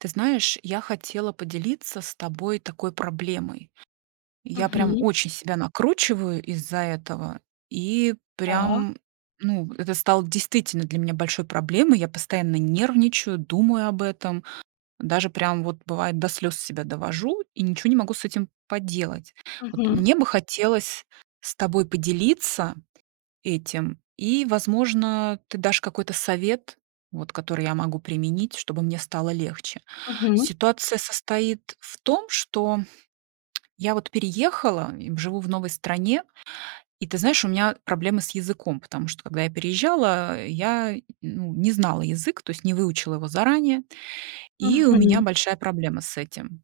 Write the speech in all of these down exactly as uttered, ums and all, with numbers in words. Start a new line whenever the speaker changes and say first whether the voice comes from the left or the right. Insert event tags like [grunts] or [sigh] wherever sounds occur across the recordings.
right: Ты знаешь, я хотела поделиться с тобой такой проблемой. Я прям
left: Мгм.
right: очень себя накручиваю из-за этого, и,
left: Да.
right: прям, ну, это стало действительно для меня большой проблемой. Я постоянно нервничаю, думаю об этом, даже, прям вот, бывает, до слёз себя довожу и ничего не могу с этим поделать. Вот
left: Мгм.
right: мне бы хотелось с тобой поделиться этим, и, возможно, ты дашь какой-то совет, вот, который я могу применить, чтобы мне стало легче.
left: Мгм.
right: Ситуация состоит в том, что я вот переехала и живу в новой стране, и, ты знаешь, у меня проблемы с языком, потому когда я переезжала, я, ну, не знала язык, то есть не выучила его заранее, и у меня
left: Мгм.
right: большая проблема с этим.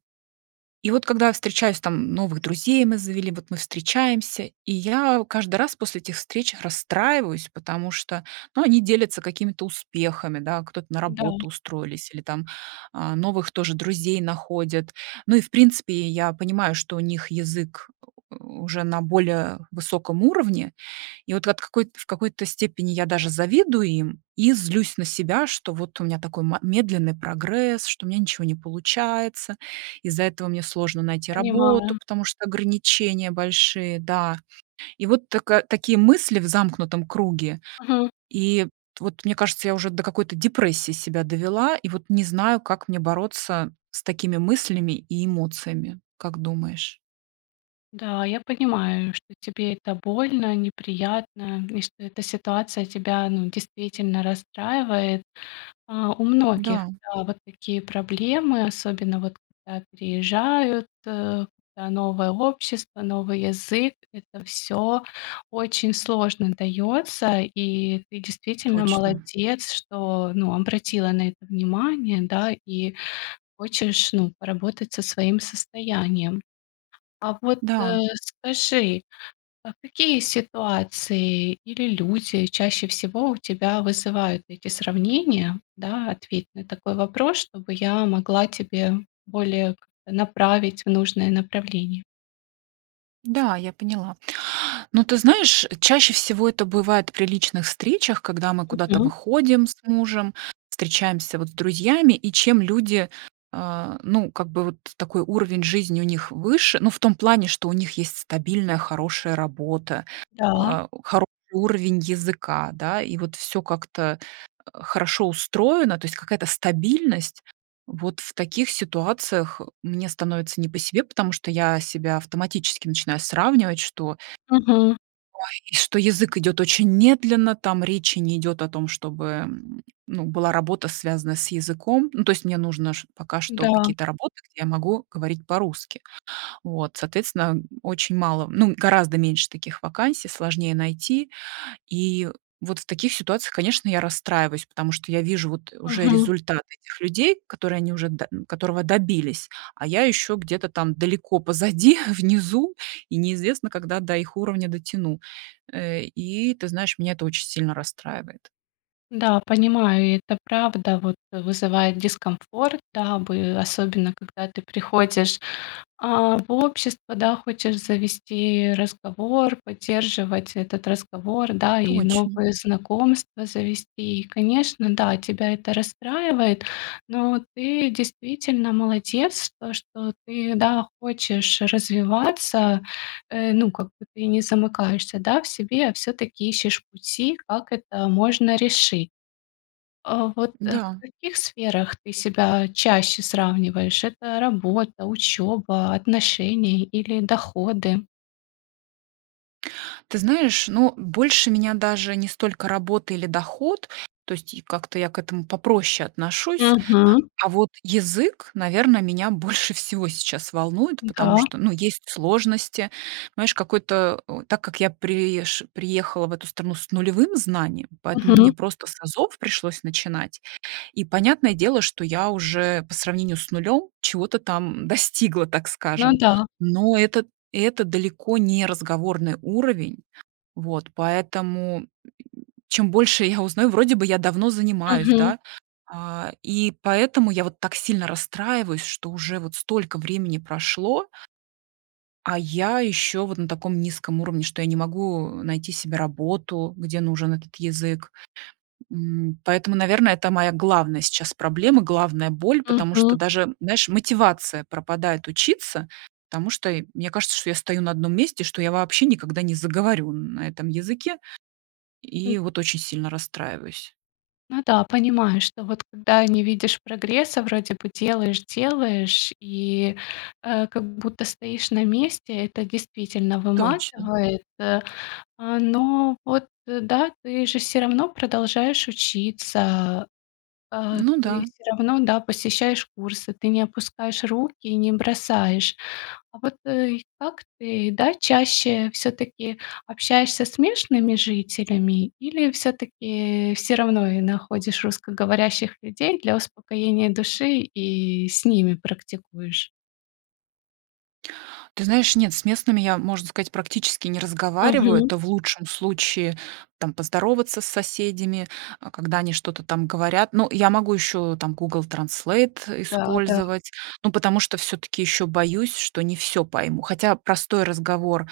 right: И вот когда я встречаюсь там новых друзей мы завели, вот мы встречаемся, и я каждый раз после этих встреч расстраиваюсь, потому что, ну, они делятся какими-то успехами, да, кто-то на
left: Да.
right: работу устроились, или там, а, новых тоже друзей находят. Ну, и, в принципе, я понимаю, что у них язык [grunts] уже на более высоком уровне, и вот от какой в какой-то степени я даже завидую им и злюсь на себя, что вот у меня такой ма медленный прогресс, что у меня ничего не получается, из-за этого мне сложно найти работу,
left: Понимаю.
right: потому что ограничения большие, да. И вот так такие мысли в замкнутом круге,
left: Мгм.
right: и вот мне кажется, я уже до какой-то депрессии себя довела, и вот не знаю, как мне бороться с такими мыслями и эмоциями, как думаешь?
left: Да, я понимаю, что тебе это больно, неприятно, и что эта ситуация тебя, ну, действительно расстраивает. А, у многих,
right: Да.
left: да, вот такие проблемы, особенно вот когда переезжают: когда новое общество, новый язык- это всё очень сложно даётся, и ты действительно
right: Точно.
left: молодец, что, ну, обратила на это внимание, да, и хочешь, ну, поработать со своим состоянием. А вот,
right: Да.
left: а, скажи, какие ситуации или люди чаще всего у тебя вызывают эти сравнения, да? Ответь на такой вопрос, чтобы я могла тебе более как-то направить в нужное направление.
right: Да, я поняла. Но ты знаешь, чаще всего это бывает при личных встречах, когда мы куда-то
left: Мгм.
right: выходим с мужем, встречаемся вот с друзьями, и чем люди, э, ну, как бы вот такой уровень жизни у них выше, ну, в том плане, что у них есть стабильная, хорошая работа,
left: Да.
right: э, хороший уровень языка, да, и вот всё как-то, а, хорошо устроено, то есть какая-то стабильность. Вот в таких ситуациях мне становится не по себе, потому что я себя автоматически начинаю сравнивать, что
left: Мгм.
right: ой, что язык идет очень медленно, там речи не идет о том, чтобы, м, была, ну, работа, связанная с языком. Ну, то есть мне нужно пока что
left: Да.
right: какие-то работы, где я могу говорить по-русски. Вот, соответственно, очень мало ну, гораздо меньше таких вакансий, сложнее найти. И вот в таких ситуациях, конечно, я расстраиваюсь, потому что я вижу вот уже
left: Мгм.
right: результаты этих людей, которые они уже д которого добились, а я ещё где-то там далеко позади, внизу, и неизвестно, когда до их уровня дотяну. Э, и ты знаешь, меня это очень сильно расстраивает.
left: Да, понимаю, и это правда, вот, вызывает дискомфорт, да бы, особенно когда ты приходишь, а, в общество, да, хочешь завести разговор, поддерживать этот разговор, да, и
right: Точно.
left: новые знакомства завести. И конечно, да, тебя это расстраивает, но ты действительно молодец, то что ты, да, хочешь развиваться, э, ну, как бы ты не замыкаешься, да, в себе, а всё-таки ищешь пути, как это можно решить. Э, вот в
right: Да.
left: каких сферах ты себя чаще сравниваешь: это работа, учёба, отношения или доходы?
right: Ты знаешь, ну, больше меня даже не столько работа или доход, то есть как-то я к этому попроще отношусь.
left: Мгм.
right: А вот язык, наверно, меня больше всего сейчас волнует, потому
left: Да.
right: что, ну, есть сложности. Знаешь, какой-то так как я приезж приехала в эту страну с нулевым знанием, поэтому мне
left: Мгм.
right: просто с азов пришлось начинать. И понятное дело, что я уже по сравнению с нулём чего-то там достигла, так
left: Ну
right: скажем,
left: да.
right: но это это далеко не разговорный уровень. Вот, поэтому чем больше я узнаю вроде бы я давно занимаюсь,
left: Мгм.
right: да, а, и поэтому я вот так сильно расстраиваюсь, что уже вот столько времени прошло а я ещё вот на таком низком уровне, что я не могу найти себе работу, где нужен этот язык. М, поэтому, наверное, это моя главная сейчас проблема, главная боль, потому что
left: Мгм.
right: даже, знаешь, мотивация пропадает учиться, потому что мне кажется, что я стою на одном месте, что я вообще никогда не заговорю на этом языке, и вот очень сильно расстраиваюсь.
left: Ну да, понимаю, что вот когда не видишь прогресса, вроде бы делаешь, делаешь, и, а, как будто стоишь на месте. Это действительно
right: Точно.
left: выматывает. Э, э, но вот да, ты же всё равно продолжаешь учиться, э.
right: Ну
left: Ты
right: да.
left: всё равно, да, посещаешь курсы. Ты не опускаешь руки и не бросаешь. А вот как ты, да, чаще всё-таки общаешься с мешными жителями или всё-таки всё равно и находишь русскоговорящих людей для успокоения души и с ними практикуешь?
right: Ты знаешь, нет, с местными я, можно сказать, практически не разговариваю.
left: Мгм.
right: Это в лучшем случае, там, поздороваться с соседями, а, когда они что-то там говорят. Ну, я могу ещё там Google Translate
left: Да, да.
right: использовать, ну, потому что всё-таки ещё боюсь, что не всё пойму. Хотя простой разговор,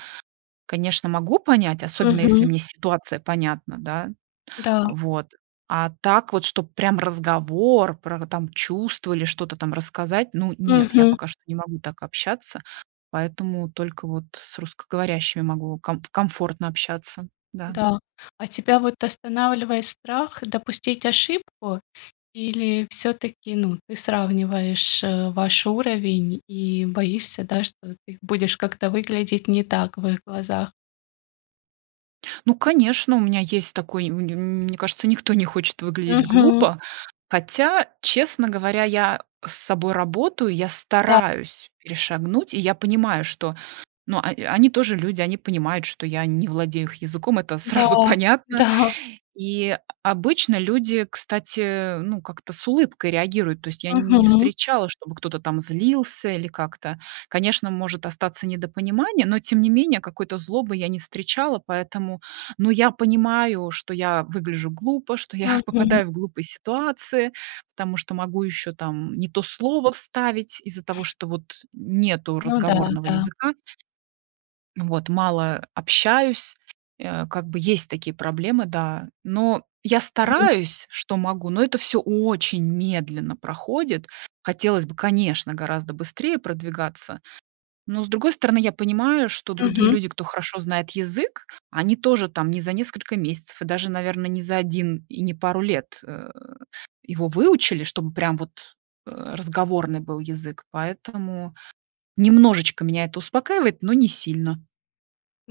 right: конечно, могу понять, особенно если
left: Мгм.
right: мне ситуация понятна, да.
left: Да.
right: Вот, а так вот, чтоб прям разговор про там чувства или что-то там рассказать, ну нет, я
left: Мгм.
right: пока что не могу так общаться, поэтому только вот с русскоговорящими могу ком комфортно общаться, да.
left: Да, а тебя вот останавливает страх допустить ошибку? Или всё-таки, ну, ты сравниваешь ваш уровень и боишься, да, что ты будешь как-то выглядеть не так в их глазах?
right: Ну конечно, у меня есть такой, м мне кажется, никто не хочет выглядеть
left: Мгм.
right: глупо. Хотя, честно говоря, я с собой работаю, я
left: Да.
right: стараюсь перешагнуть, и я понимаю, что, ну, о они тоже люди, они понимают, что я не владею их языком, это сразу
left: Да,
right: понятно.
left: да.
right: И обычно люди, кстати, ну, как-то с улыбкой реагируют. То есть я не
left: Мгм.
right: встречала, чтобы кто-то там злился или как-то. Конечно, может остаться недопонимание, но тем не менее какой-то злобы я не встречала, поэтому но я понимаю, что я выгляжу глупо, что я
left: Мгм.
right: попадаю в глупые ситуации, потому что могу ещё там не то слово вставить из-за того, что вот нету
left: Ну да,
right: разговорного
left: да.
right: языка. Вот, мало общаюсь, э, как бы есть такие проблемы, да. Но я
left: Мгм.
right: стараюсь, что могу, но это всё очень медленно проходит. Хотелось бы, конечно, гораздо быстрее продвигаться. Но, с другой стороны, я понимаю, что другие
left: Мгм.
right: люди, кто хорошо знает язык, они тоже там не за несколько месяцев и даже, наверно, не за один и не пару лет, э, его выучили, чтобы прям вот, а, разговорный был язык. Поэтому немножечко меня это успокаивает, но не сильно.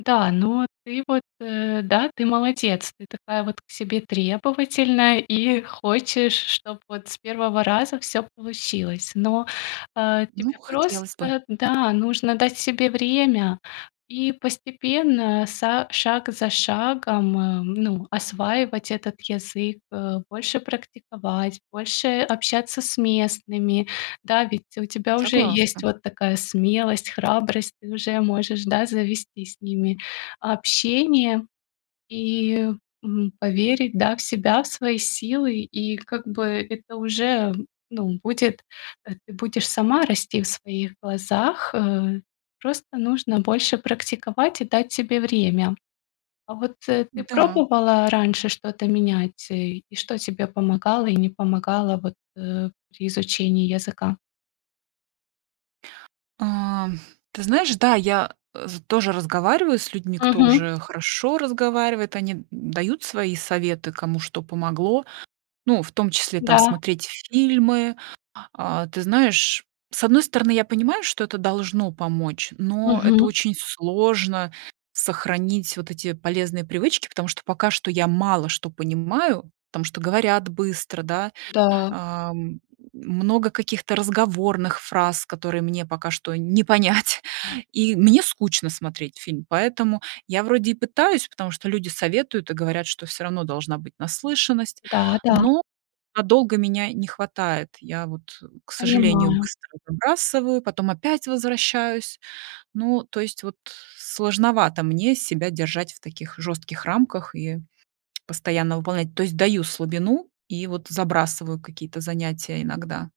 left: Да, но ты вот, да, ты молодец, ты такая вот к себе требовательная и хочешь, чтоб вот с первого раза всё получилось. Но, э,
right: Ну,
left: тебе просто
right: хотелось бы.
left: да, нужно дать себе время и постепенно са шаг за шагом, а, ну, осваивать этот язык, э, больше практиковать, больше общаться с местными. Да, ведь у тебя уже есть
right: Согласна.
left: вот такая смелость, храбрость, ты уже можешь, да, завести с ними общение и, м, поверить, да, в себя, в свои силы. И как бы это уже, ну, будет э, ты будешь сама расти в своих глазах, э. Просто нужно больше практиковать и дать себе время. А вот ты
right: Да.
left: пробовала раньше что-то менять? И что тебе помогало и не помогало вот, э, при изучении языка?
right: А, ты знаешь, да, я тоже разговариваю с людьми, кто
left: Мгм.
right: уже хорошо разговаривает, они дают свои советы, кому что помогло, ну, в том числе там
left: Да.
right: смотреть фильмы. А, ты знаешь, с одной стороны, я понимаю, что это должно помочь, но это
left: Мгм.
right: очень сложно сохранить вот эти полезные привычки, потому что пока что я мало что понимаю, потому что говорят быстро, да.
left: Да.
right: А, много каких-то разговорных фраз, которые мне пока что не понять, и мне скучно смотреть фильм, поэтому я вроде и пытаюсь, потому что люди советуют и говорят, что всё равно должна быть наслышанность,
left: Да, да.
right: но надолго меня не хватает. Я вот, к сожалению,
left: Понимаю.
right: быстро забрасываю, потом опять возвращаюсь. Ну, то есть вот сложновато мне себя держать в таких жёстких рамках и постоянно выполнять. То есть даю слабину и вот забрасываю какие-то занятия иногда.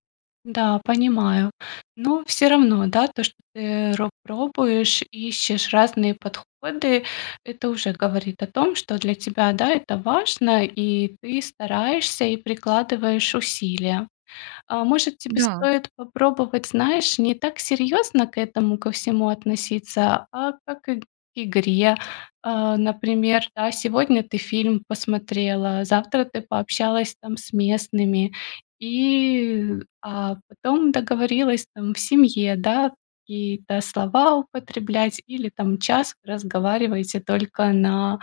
left: Да, понимаю. Но всё равно, да, то, что ты ро пробуешь, ищешь разные подходы, это уже говорит о том, что для тебя, да, это важно и ты стараешься и прикладываешь усилия. А, может, тебе
right: Да.
left: стоит попробовать, знаешь, не так серьезно к этому ко всему относиться, а как к игре? А, например, да, сегодня ты фильм посмотрела, завтра ты пообщалась там с местными, и, а потом договорилась там в семье, да, какие-то слова употреблять или там час вы разговариваете только на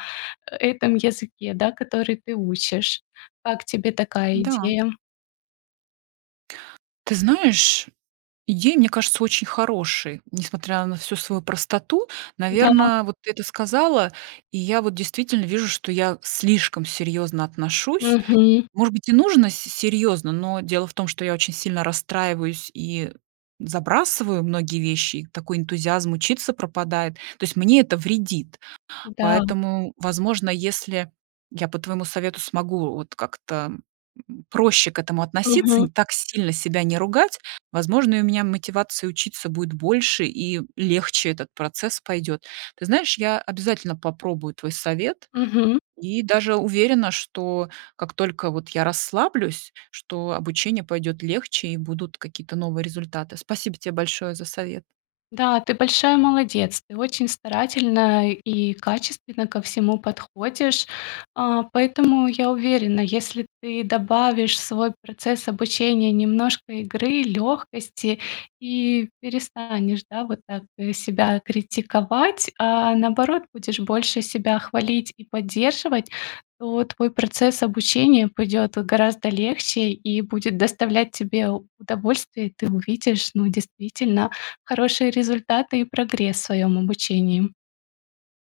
left: этом языке, да, который ты учишь. Как тебе такая
right: Да.
left: идея?
right: Ты знаешь, идея, мне кажется, очень хорошей, несмотря на всю свою простоту.
left: Да.
right: Наверно, вот ты это сказала, и я вот действительно вижу, что я слишком серьёзно отношусь.
left: Мгм.
right: Может быть, и нужно с серьёзно, но дело в том, что я очень сильно расстраиваюсь и забрасываю многие вещи, и такой энтузиазм учиться пропадает. То есть мне это вредит,
left: Да.
right: поэтому, возможно, если я по твоему совету смогу вот как-то проще к этому относиться, не
left: Мгм.
right: так сильно себя не ругать, возможно, у меня мотивация учиться будет больше и легче этот процесс пойдет. Ты знаешь, я обязательно попробую твой совет
left: Мгм.
right: и даже уверена, что как только вот я расслаблюсь, что обучение пойдёт легче и будут какие-то новые результаты. Спасибо тебе большое за совет.
left: Да, ты большая молодец, ты очень старательно и качественно ко всему подходишь. А, поэтому я уверена, если ты добавишь в свой процесс обучения немножко игры, лёгкости, и перестанешь, да, вот так себя критиковать, а наоборот будешь больше себя хвалить и поддерживать, то твой процесс обучения пойдёт вот гораздо легче и будет доставлять тебе удовольствие. И ты увидишь, ну, действительно хорошие результаты и прогресс в своём обучении.